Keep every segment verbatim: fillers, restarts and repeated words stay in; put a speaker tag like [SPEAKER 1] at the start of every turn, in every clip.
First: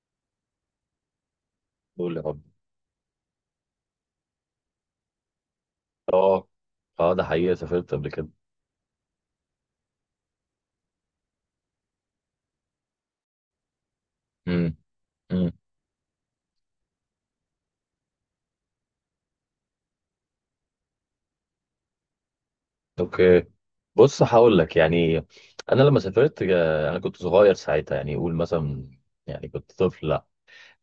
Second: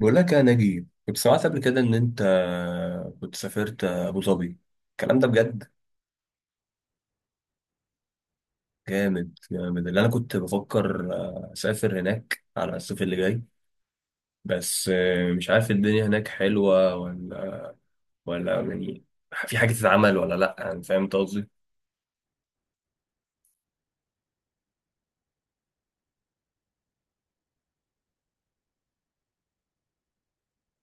[SPEAKER 1] بقول لك يا نجيب، كنت سمعت قبل كده ان
[SPEAKER 2] قول
[SPEAKER 1] انت
[SPEAKER 2] يا رب.
[SPEAKER 1] كنت سافرت ابو ظبي؟ الكلام ده بجد؟
[SPEAKER 2] اه، اه، ده حقيقة سافرت قبل كده.
[SPEAKER 1] جامد جامد. اللي انا كنت بفكر اسافر هناك على الصيف اللي جاي،
[SPEAKER 2] امم
[SPEAKER 1] بس مش
[SPEAKER 2] امم
[SPEAKER 1] عارف الدنيا هناك حلوة ولا ولا يعني في حاجة تتعمل ولا لا، يعني فاهم أنت قصدي.
[SPEAKER 2] اوكي. بص، هقول لك يعني انا لما سافرت، آه، انا كنت صغير ساعتها، يعني قول مثلا، يعني كنت طفل.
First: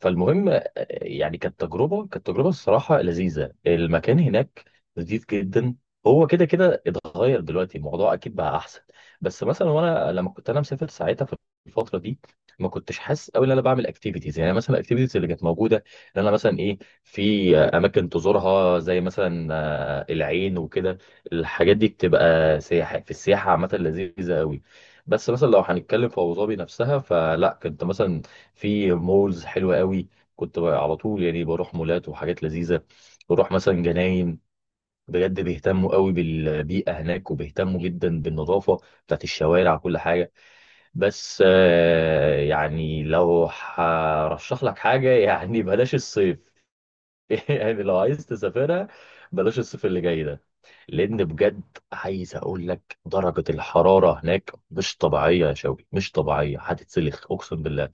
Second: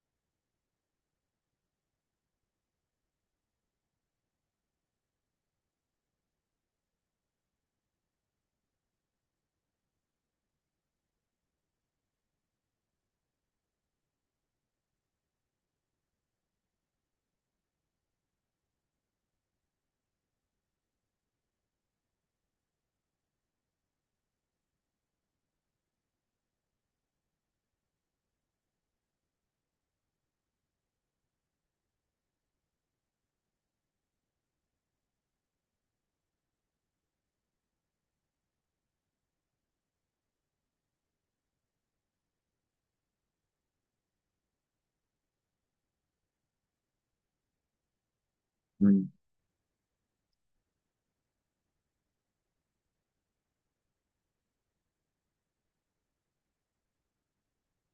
[SPEAKER 2] فالمهم، آه، يعني كانت تجربه كانت تجربه الصراحه لذيذه، المكان هناك لذيذ جدا. هو كده كده اتغير دلوقتي، الموضوع اكيد بقى احسن. بس مثلا، وانا لما كنت انا مسافر ساعتها في الفتره دي، ما كنتش حاسس قوي ان انا بعمل اكتيفيتيز، يعني مثلا الاكتيفيتيز اللي كانت موجوده، ان انا مثلا ايه، في آه، اماكن تزورها زي مثلا آه، العين وكده. الحاجات دي بتبقى سياحه، في السياحه عامه لذيذه قوي. بس مثلا لو هنتكلم في ابو ظبي نفسها، فلا كنت مثلا في مولز حلوة قوي. كنت بقى على طول يعني بروح مولات وحاجات لذيذة، بروح مثلا جناين. بجد بيهتموا قوي بالبيئة هناك، وبيهتموا جدا بالنظافة بتاعت الشوارع، كل حاجة. بس آه، يعني لو هرشح لك حاجة يعني بلاش الصيف. يعني لو عايز تسافرها،
[SPEAKER 1] مم.
[SPEAKER 2] بلاش الصيف اللي جاي ده. لان بجد، عايز اقول لك درجه الحراره هناك مش طبيعيه، يا شوقي مش طبيعيه، هتتسلخ اقسم بالله.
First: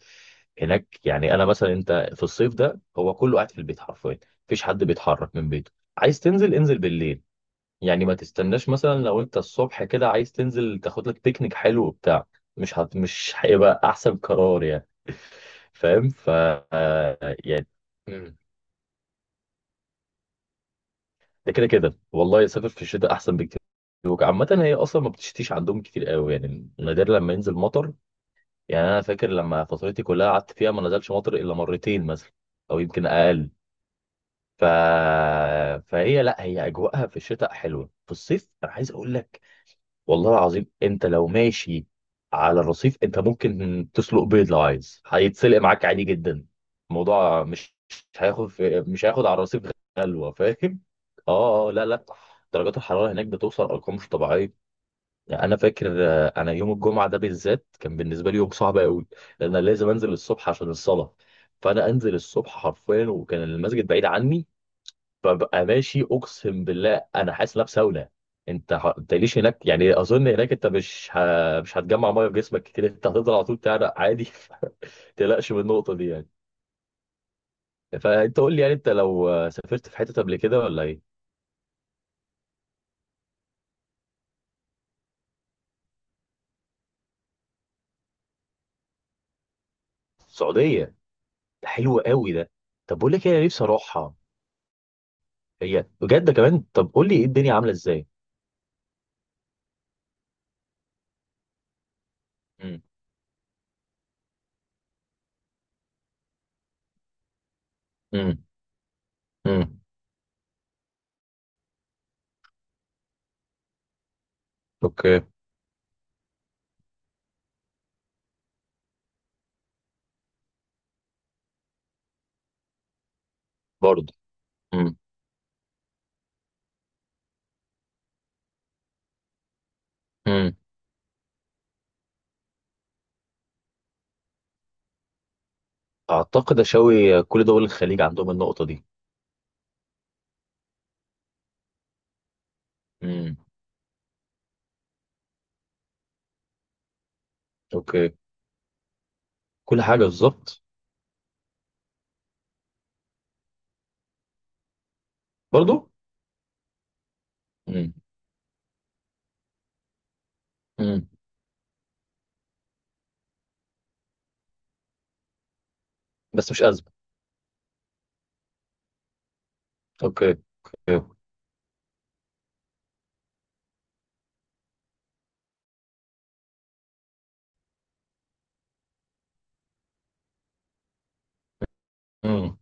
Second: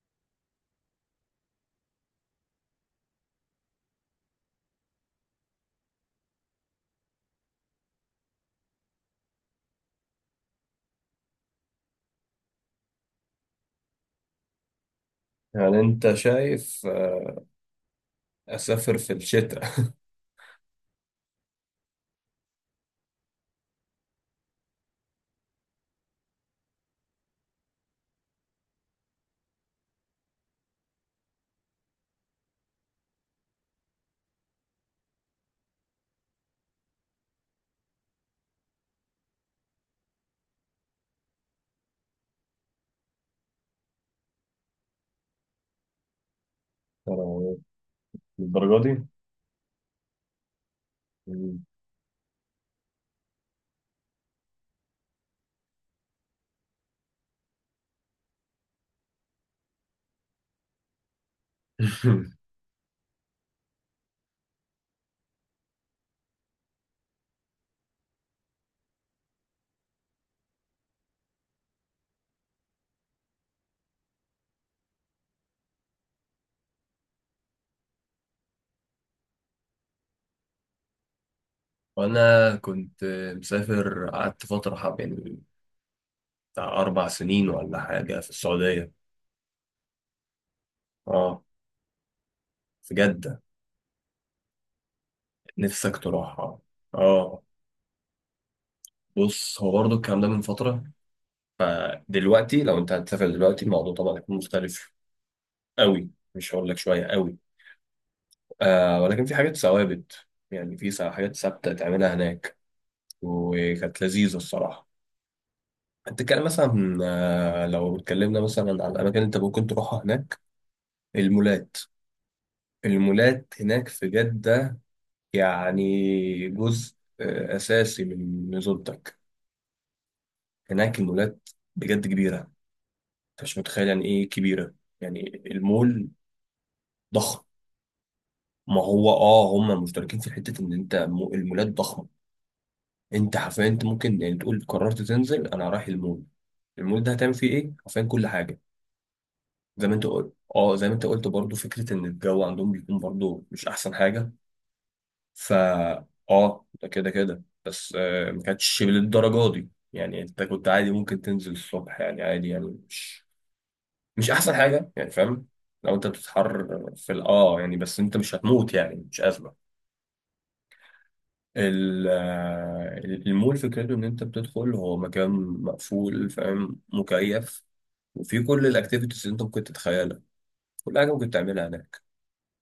[SPEAKER 2] هناك يعني انا مثلا، انت في الصيف ده هو كله قاعد في البيت حرفيا، مفيش حد بيتحرك من بيته. عايز تنزل، انزل بالليل. يعني ما تستناش مثلا، لو انت الصبح كده عايز تنزل تاخد لك بيكنيك حلو وبتاع، مش هت... مش هيبقى احسن قرار يعني.
[SPEAKER 1] يعني
[SPEAKER 2] فاهم.
[SPEAKER 1] انت
[SPEAKER 2] ف
[SPEAKER 1] شايف
[SPEAKER 2] آه، يعني. مم.
[SPEAKER 1] اسافر في الشتاء؟
[SPEAKER 2] ده كده كده، والله يسافر في الشتاء احسن بكتير. عامة هي اصلا ما بتشتيش عندهم كتير قوي، يعني نادر لما ينزل مطر. يعني انا فاكر، لما فترتي كلها قعدت فيها ما نزلش مطر الا مرتين مثلا، او يمكن اقل. ف... فهي لا، هي اجواءها في الشتاء حلوه. في الصيف انا عايز اقول لك، والله العظيم، انت لو ماشي على الرصيف انت ممكن تسلق بيض، لو عايز هيتسلق معاك عادي جدا. الموضوع مش مش هياخد في
[SPEAKER 1] الدرجة دي؟
[SPEAKER 2] مش هياخد على الرصيف. غلوه، فاهم.
[SPEAKER 1] مم.
[SPEAKER 2] اه، اه، لا، لا، درجات الحراره هناك بتوصل ارقام مش طبيعيه. يعني انا فاكر، آه، انا يوم الجمعه ده بالذات كان بالنسبه لي يوم صعب قوي. لان انا لازم انزل الصبح عشان الصلاه، فانا انزل الصبح حرفيا، وكان المسجد بعيد عني. ببقى ماشي اقسم بالله، انا حاسس ان أنا في ساونا. انت ح... انت ليش هناك يعني، اظن هناك انت مش ه... مش هتجمع ميه في جسمك كتير، انت هتفضل على طول تعرق عادي. ما تقلقش من النقطه دي يعني. فانت قول لي يعني، انت لو سافرت في حته قبل كده ولا ايه؟
[SPEAKER 1] وانا كنت مسافر، قعدت فترة حب يعني بتاع أربع سنين ولا حاجة في السعودية.
[SPEAKER 2] السعوديه،
[SPEAKER 1] اه،
[SPEAKER 2] ده حلو قوي ده.
[SPEAKER 1] في
[SPEAKER 2] طب بقول لك إيه،
[SPEAKER 1] جدة.
[SPEAKER 2] انا نفسي اروحها. هي
[SPEAKER 1] نفسك
[SPEAKER 2] بجد
[SPEAKER 1] تروحها؟
[SPEAKER 2] كمان، طب
[SPEAKER 1] اه.
[SPEAKER 2] قول لي ايه
[SPEAKER 1] آه.
[SPEAKER 2] الدنيا عامله ازاي.
[SPEAKER 1] بص، هو برضه الكلام ده من فترة، فدلوقتي لو
[SPEAKER 2] امم
[SPEAKER 1] أنت هتسافر دلوقتي الموضوع طبعا هيكون مختلف أوي، مش هقول لك شوية أوي.
[SPEAKER 2] امم
[SPEAKER 1] آه، ولكن في حاجات
[SPEAKER 2] امم
[SPEAKER 1] ثوابت، يعني في سا- حاجات ثابتة تعملها هناك، وكانت لذيذة الصراحة.
[SPEAKER 2] اوكي.
[SPEAKER 1] هتتكلم مثلا آه، لو اتكلمنا مثلا على الأماكن اللي أنت ممكن تروحها هناك، المولات. المولات هناك في
[SPEAKER 2] برضه.
[SPEAKER 1] جدة
[SPEAKER 2] امم
[SPEAKER 1] يعني جزء آه، أساسي من نزولتك
[SPEAKER 2] امم
[SPEAKER 1] هناك. المولات بجد كبيرة، أنت مش متخيل يعني إيه كبيرة. يعني المول
[SPEAKER 2] اعتقد اشاوي
[SPEAKER 1] ضخم.
[SPEAKER 2] كل دول الخليج عندهم النقطه
[SPEAKER 1] ما
[SPEAKER 2] دي.
[SPEAKER 1] هو آه هم مشتركين في حتة إن أنت مو- المولات ضخمة.
[SPEAKER 2] امم
[SPEAKER 1] أنت حرفيا أنت ممكن يعني تقول قررت تنزل أنا رايح المول. المول ده هتعمل فيه إيه؟ حرفيا
[SPEAKER 2] اوكي.
[SPEAKER 1] كل حاجة.
[SPEAKER 2] كل
[SPEAKER 1] زي ما
[SPEAKER 2] حاجه
[SPEAKER 1] أنت قلت
[SPEAKER 2] بالظبط.
[SPEAKER 1] آه، زي ما أنت قلت برضه، فكرة إن الجو عندهم بيكون برضه مش أحسن حاجة.
[SPEAKER 2] برضو.
[SPEAKER 1] فا اه، ده كده كده،
[SPEAKER 2] امم
[SPEAKER 1] بس آه، ما كانتش للدرجه دي، يعني انت كنت عادي
[SPEAKER 2] امم
[SPEAKER 1] ممكن تنزل الصبح، يعني عادي، يعني مش مش احسن حاجه، يعني فاهم. لو انت
[SPEAKER 2] بس مش
[SPEAKER 1] بتتحر
[SPEAKER 2] ازمه.
[SPEAKER 1] في ال- اه يعني، بس انت مش هتموت يعني، مش ازمه.
[SPEAKER 2] اوكي.
[SPEAKER 1] ال- آه، المول فكرته ان انت بتدخل هو مكان مقفول، فاهم، مكيف. وفي كل الاكتيفيتيز اللي انت ممكن تتخيلها، كل حاجه ممكن تعملها هناك.
[SPEAKER 2] امم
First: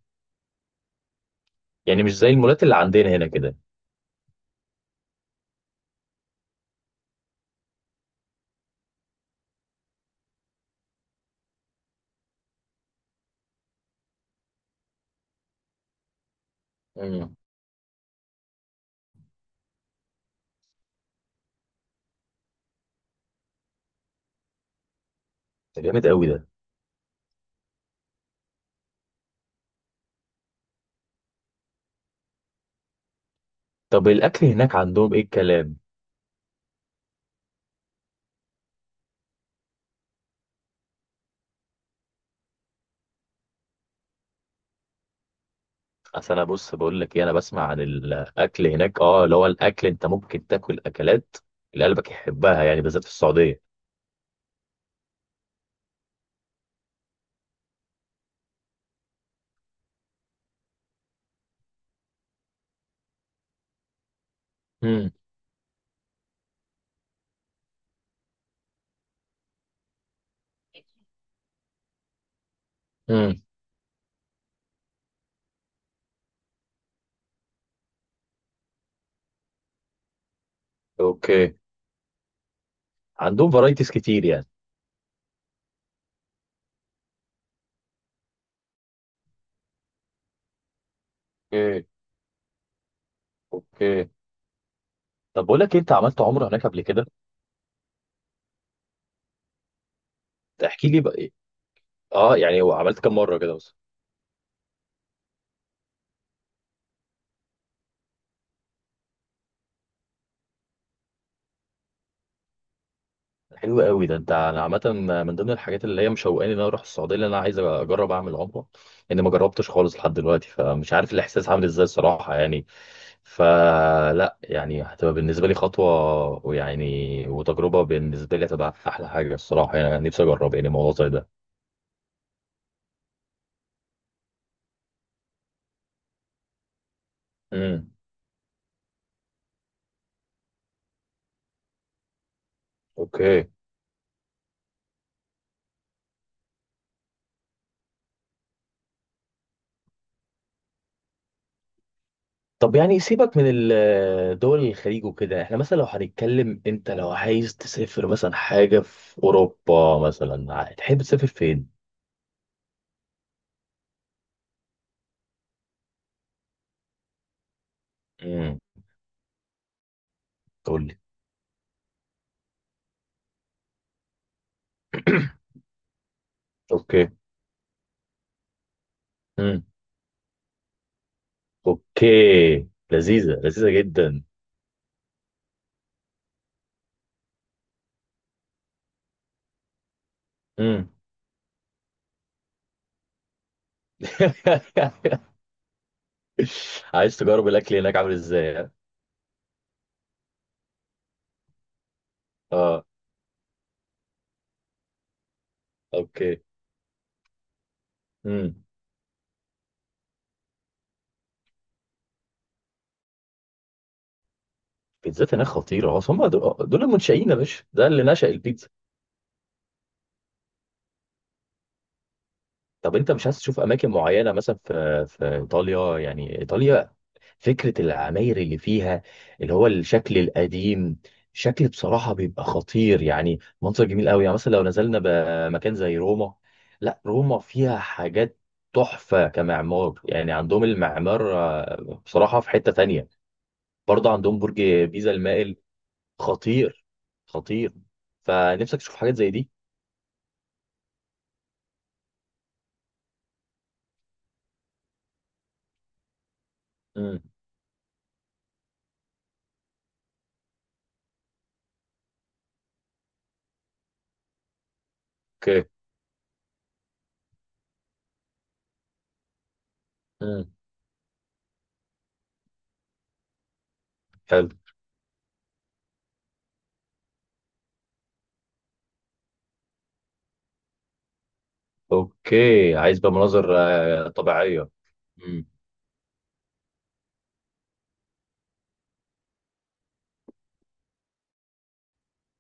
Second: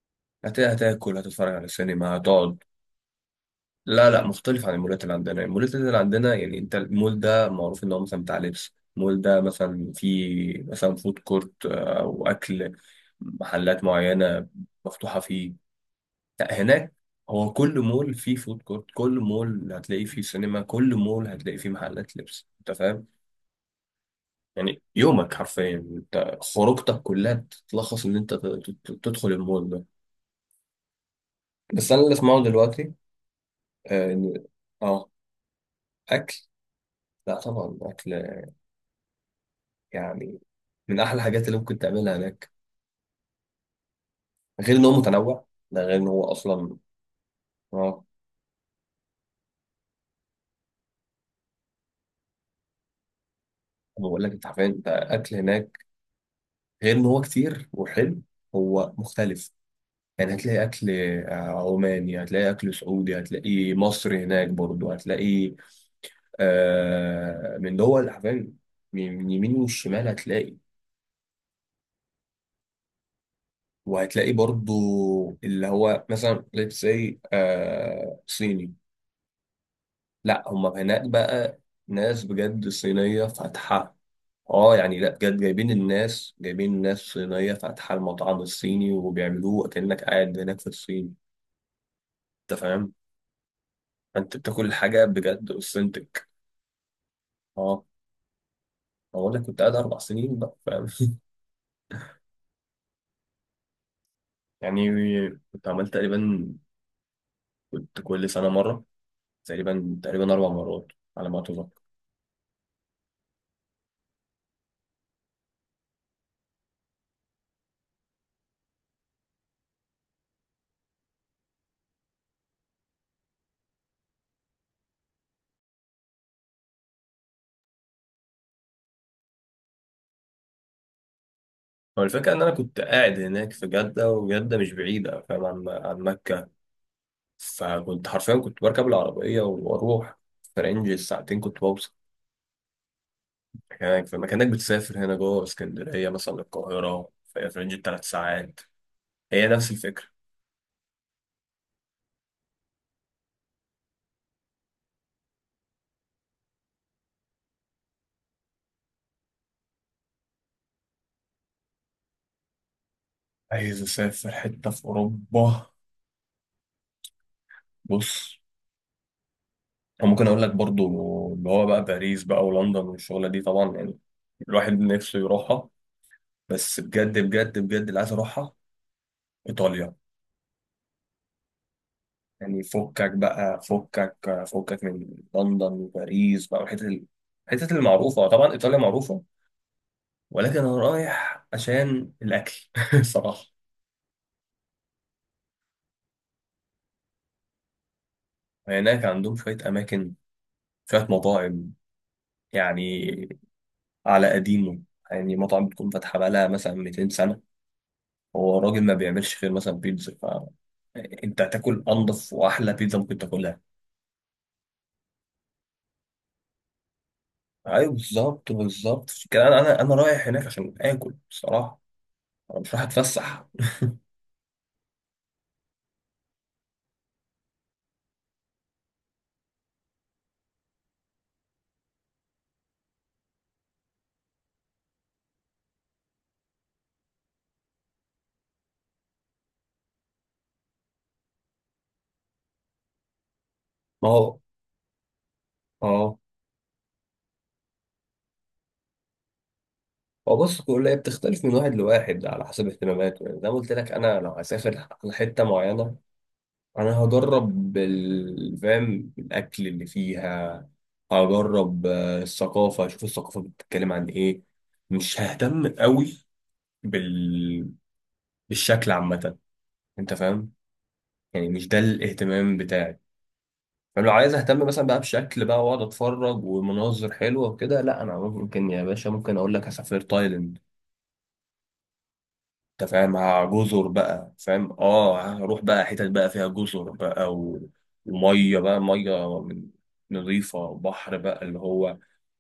[SPEAKER 1] هت- هتاكل، هتتفرج على
[SPEAKER 2] يعني
[SPEAKER 1] السينما،
[SPEAKER 2] مش زي
[SPEAKER 1] هتقعد.
[SPEAKER 2] المولات اللي عندنا هنا كده.
[SPEAKER 1] لا لا، مختلف عن المولات اللي عندنا. المولات اللي عندنا يعني انت المول ده معروف ان هو مثلا بتاع لبس. المول ده مثلا فيه مثلا فود كورت، آه، او اكل، محلات معينه مفتوحه فيه. لا هناك
[SPEAKER 2] امم
[SPEAKER 1] هو كل مول فيه فود كورت، كل مول هتلاقي فيه سينما، كل مول هتلاقي فيه محلات لبس، انت فاهم. يعني يومك حرفيا،
[SPEAKER 2] ده جامد قوي
[SPEAKER 1] انت
[SPEAKER 2] ده.
[SPEAKER 1] خروجتك كلها تتلخص ان انت ت- ت- تدخل المول ده. بس انا اللي اسمعه دلوقتي
[SPEAKER 2] طب
[SPEAKER 1] آه، ان
[SPEAKER 2] الاكل هناك
[SPEAKER 1] اه
[SPEAKER 2] عندهم ايه الكلام؟
[SPEAKER 1] اكل. لا طبعا اكل، يعني من احلى الحاجات اللي ممكن تعملها هناك. غير ان هو متنوع، ده غير ان هو
[SPEAKER 2] اصل انا، بص،
[SPEAKER 1] اصلا
[SPEAKER 2] بقول لك ايه، انا بسمع عن
[SPEAKER 1] اه.
[SPEAKER 2] الاكل هناك، اه، اللي هو الاكل انت ممكن تاكل اكلات اللي قلبك يحبها، يعني بالذات في السعوديه.
[SPEAKER 1] بقول لك انت عارفين انت اكل هناك غير ان هو كتير وحلو، هو مختلف. يعني هتلاقي اكل آه، عماني، هتلاقي اكل سعودي، هتلاقي مصري هناك برضو.
[SPEAKER 2] امم
[SPEAKER 1] هتلاقي آه من دول حرفيا، من من يمين والشمال هتلاقي.
[SPEAKER 2] امم
[SPEAKER 1] وهتلاقي برضو اللي هو مثلا let's say آه صيني. لا هم هناك
[SPEAKER 2] اوكي.
[SPEAKER 1] بقى ناس بجد صينية
[SPEAKER 2] عندهم فرايتيز
[SPEAKER 1] فاتحة.
[SPEAKER 2] كتير يعني.
[SPEAKER 1] اه يعني، لا بجد جايبين الناس، جايبين ناس صينية فاتحة المطعم الصيني وبيعملوه كأنك قاعد هناك في الصين.
[SPEAKER 2] اوكي،
[SPEAKER 1] انت فاهم،
[SPEAKER 2] اوكي،
[SPEAKER 1] انت بتاكل الحاجة
[SPEAKER 2] طب
[SPEAKER 1] بجد
[SPEAKER 2] بقول لك إيه، انت عملت
[SPEAKER 1] اوثنتك.
[SPEAKER 2] عمره هناك قبل كده؟
[SPEAKER 1] اه. هو انا كنت قاعد اربع سنين بقى فاهم.
[SPEAKER 2] تحكي لي بقى إيه؟ اه يعني، هو عملت كام مره كده؟
[SPEAKER 1] يعني كنت عملت تقريبا، كنت كل سنة مرة، تقريبا تقريبا اربع مرات على ما اتذكر.
[SPEAKER 2] حلو قوي ده، انت. انا عامه من ضمن الحاجات اللي هي مشوقاني ان انا اروح السعوديه، اللي انا عايز اجرب اعمل عمره. لان ما جربتش خالص لحد دلوقتي، فمش عارف الاحساس عامل ازاي الصراحه يعني. فلا يعني، هتبقى بالنسبه لي خطوه، ويعني وتجربه بالنسبه لي هتبقى احلى حاجه الصراحه. يعني انا نفسي اجرب يعني موضوع زي ده.
[SPEAKER 1] هو الفكرة إن أنا كنت قاعد هناك في جدة، وجدة مش بعيدة فاهم عن عن مكة.
[SPEAKER 2] امم
[SPEAKER 1] فكنت حرفيا كنت بركب العربية وأروح في رينج الساعتين كنت بوصل
[SPEAKER 2] اوكي.
[SPEAKER 1] مكانك. فما كأنك بتسافر هنا جوه اسكندرية مثلا للقاهرة في في رينج التلات ساعات. هي نفس الفكرة.
[SPEAKER 2] طب يعني، سيبك من ال- دول الخليج وكده، احنا مثلا لو هنتكلم، انت لو عايز تسافر مثلا حاجه في اوروبا، مثلا تحب تسافر فين؟
[SPEAKER 1] عايز أسافر حتة في أوروبا. بص،
[SPEAKER 2] امم
[SPEAKER 1] وممكن أقول لك برضو اللي هو بقى باريس بقى ولندن، والشغلة دي طبعا يعني الواحد نفسه يروحها. بس
[SPEAKER 2] اوكي.
[SPEAKER 1] بجد بجد بجد، اللي عايز أروحها
[SPEAKER 2] امم
[SPEAKER 1] إيطاليا. يعني
[SPEAKER 2] اوكي.
[SPEAKER 1] فكك
[SPEAKER 2] لذيذة،
[SPEAKER 1] بقى،
[SPEAKER 2] لذيذة
[SPEAKER 1] فكك
[SPEAKER 2] جدا.
[SPEAKER 1] فكك من لندن وباريس بقى، والحتت ال- الحتت المعروفة. طبعا إيطاليا معروفة، ولكن أنا
[SPEAKER 2] امم
[SPEAKER 1] رايح عشان الأكل. صراحة.
[SPEAKER 2] عايز تجرب الاكل هناك عامل ازاي ها؟
[SPEAKER 1] هناك عندهم شوية أماكن، شوية مطاعم،
[SPEAKER 2] اه،
[SPEAKER 1] يعني على قديمه. يعني مطعم بتكون فاتحة
[SPEAKER 2] اوكي.
[SPEAKER 1] بقالها مثلا 200 سنة، هو
[SPEAKER 2] امم
[SPEAKER 1] راجل ما بيعملش غير مثلا بيتزا. فأنت هتاكل أنضف وأحلى بيتزا ممكن تاكلها.
[SPEAKER 2] بيتزات هناك خطيرة، اصل هم دول دول المنشئين يا باشا، ده
[SPEAKER 1] أيوة
[SPEAKER 2] اللي نشأ
[SPEAKER 1] بالظبط
[SPEAKER 2] البيتزا.
[SPEAKER 1] بالظبط، عشان كده أنا أنا أنا رايح هناك عشان آكل بصراحة، أنا مش رايح
[SPEAKER 2] طب انت مش عايز
[SPEAKER 1] أتفسح.
[SPEAKER 2] تشوف اماكن معينة مثلا في في ايطاليا، يعني ايطاليا، فكرة العماير اللي فيها، اللي هو الشكل القديم، شكل بصراحة بيبقى خطير. يعني منظر جميل قوي، يعني مثلا لو نزلنا بمكان زي روما. لا، روما فيها حاجات تحفة كمعمار، يعني عندهم المعمار آه، بصراحة في حتة تانية.
[SPEAKER 1] ما
[SPEAKER 2] برضه
[SPEAKER 1] هو
[SPEAKER 2] عندهم برج بيزا المائل،
[SPEAKER 1] أه.
[SPEAKER 2] خطير، خطير. فنفسك تشوف حاجات زي دي.
[SPEAKER 1] هو بص كل هي بتختلف من واحد لواحد على حسب اهتماماته. يعني زي ما قلت لك أنا لو هسافر على حتة معينة، انا
[SPEAKER 2] مم.
[SPEAKER 1] هجرب ال- فاهم الاكل اللي فيها. هجرب آه، الثقافه، اشوف الثقافه بتتكلم عن ايه. مش
[SPEAKER 2] اوكي.
[SPEAKER 1] ههتم قوي بال... بالشكل عامه، انت
[SPEAKER 2] مم.
[SPEAKER 1] فاهم. يعني مش ده الاهتمام بتاعي. فلو عايز
[SPEAKER 2] حلو.
[SPEAKER 1] اهتم مثلا بقى بشكل بقى واقعد اتفرج ومناظر حلوه وكده، لا انا ممكن يا باشا ممكن اقول لك هسافر تايلاند.
[SPEAKER 2] اوكي،
[SPEAKER 1] انت
[SPEAKER 2] عايز بقى
[SPEAKER 1] فاهم ها-
[SPEAKER 2] مناظر
[SPEAKER 1] جزر
[SPEAKER 2] آه،
[SPEAKER 1] بقى،
[SPEAKER 2] طبيعية.
[SPEAKER 1] فاهم، اه
[SPEAKER 2] مم.
[SPEAKER 1] هروح بقى حتت بقى فيها جزر بقى و... وميه بقى ميه من نظيفه بحر بقى اللي هو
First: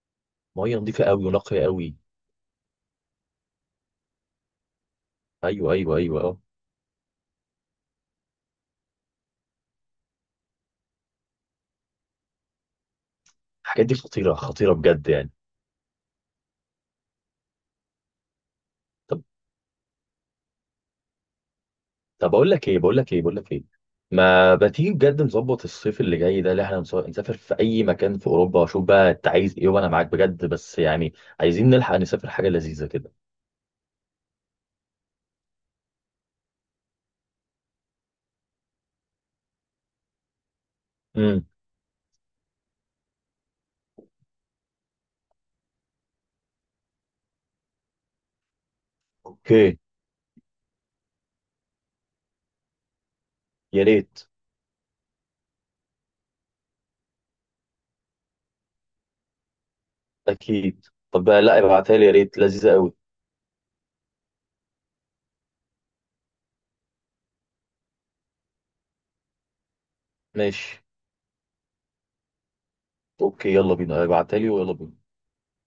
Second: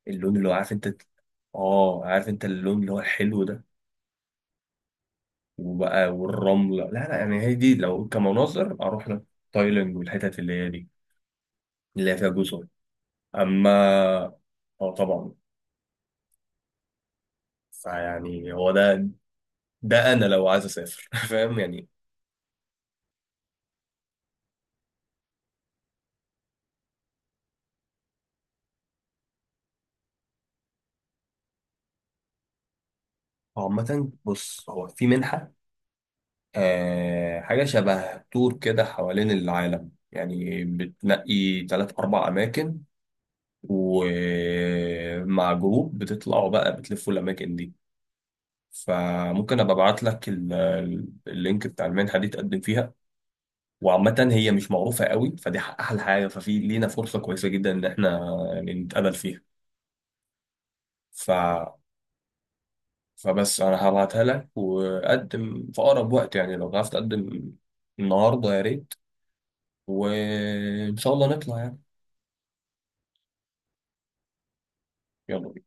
[SPEAKER 1] اللون اللي هو عارف
[SPEAKER 2] مية
[SPEAKER 1] انت.
[SPEAKER 2] نظيفة قوي ونقية قوي.
[SPEAKER 1] اه عارف انت اللون اللي هو الحلو ده
[SPEAKER 2] ايوه، ايوه،
[SPEAKER 1] وبقى
[SPEAKER 2] ايوه، اه.
[SPEAKER 1] والرمله. لا لا يعني هي دي، لو كمناظر اروح لك تايلاند والحتت اللي هي دي اللي هي فيها جزر.
[SPEAKER 2] الحاجات دي خطيره،
[SPEAKER 1] اما
[SPEAKER 2] خطيره
[SPEAKER 1] اه
[SPEAKER 2] بجد يعني.
[SPEAKER 1] طبعا. فيعني هو ده،
[SPEAKER 2] طب،
[SPEAKER 1] ده انا لو عايز اسافر. فاهم يعني.
[SPEAKER 2] طب، اقول لك ايه بقول لك ايه بقول لك ايه. ما بتيجي بجد نظبط الصيف اللي جاي ده اللي احنا نسو- نسافر في اي مكان في اوروبا، واشوف بقى انت عايز ايه، وانا معاك بجد، بس يعني عايزين نلحق نسافر حاجه لذيذه كده.
[SPEAKER 1] هو عامة بص هو في منحة، آه حاجة شبه تور كده حوالين العالم، يعني
[SPEAKER 2] امم
[SPEAKER 1] بتنقي تلات أربع أماكن ومع جروب بتطلعوا بقى بتلفوا الأماكن دي. فممكن أبقى
[SPEAKER 2] اوكي.
[SPEAKER 1] أبعت لك ال- ال- اللينك بتاع المنحة دي تقدم فيها.
[SPEAKER 2] يا ريت.
[SPEAKER 1] وعامة هي مش معروفة قوي، فدي ح- أحلى حاجة. ففي لينا فرصة كويسة جدا إن إحنا يعني نتقابل فيها.
[SPEAKER 2] اكيد. طب
[SPEAKER 1] ف...
[SPEAKER 2] بقى، لا ابعتها لي يا ريت، لذيذه قوي.
[SPEAKER 1] فبس أنا هبعتها لك، وقدم في أقرب وقت، يعني لو عرفت تقدم النهاردة يا ريت،
[SPEAKER 2] ماشي،
[SPEAKER 1] وإن شاء الله نطلع يعني.
[SPEAKER 2] اوكي. يلا بينا، ابعتها لي، ويلا بينا.
[SPEAKER 1] يلا بينا.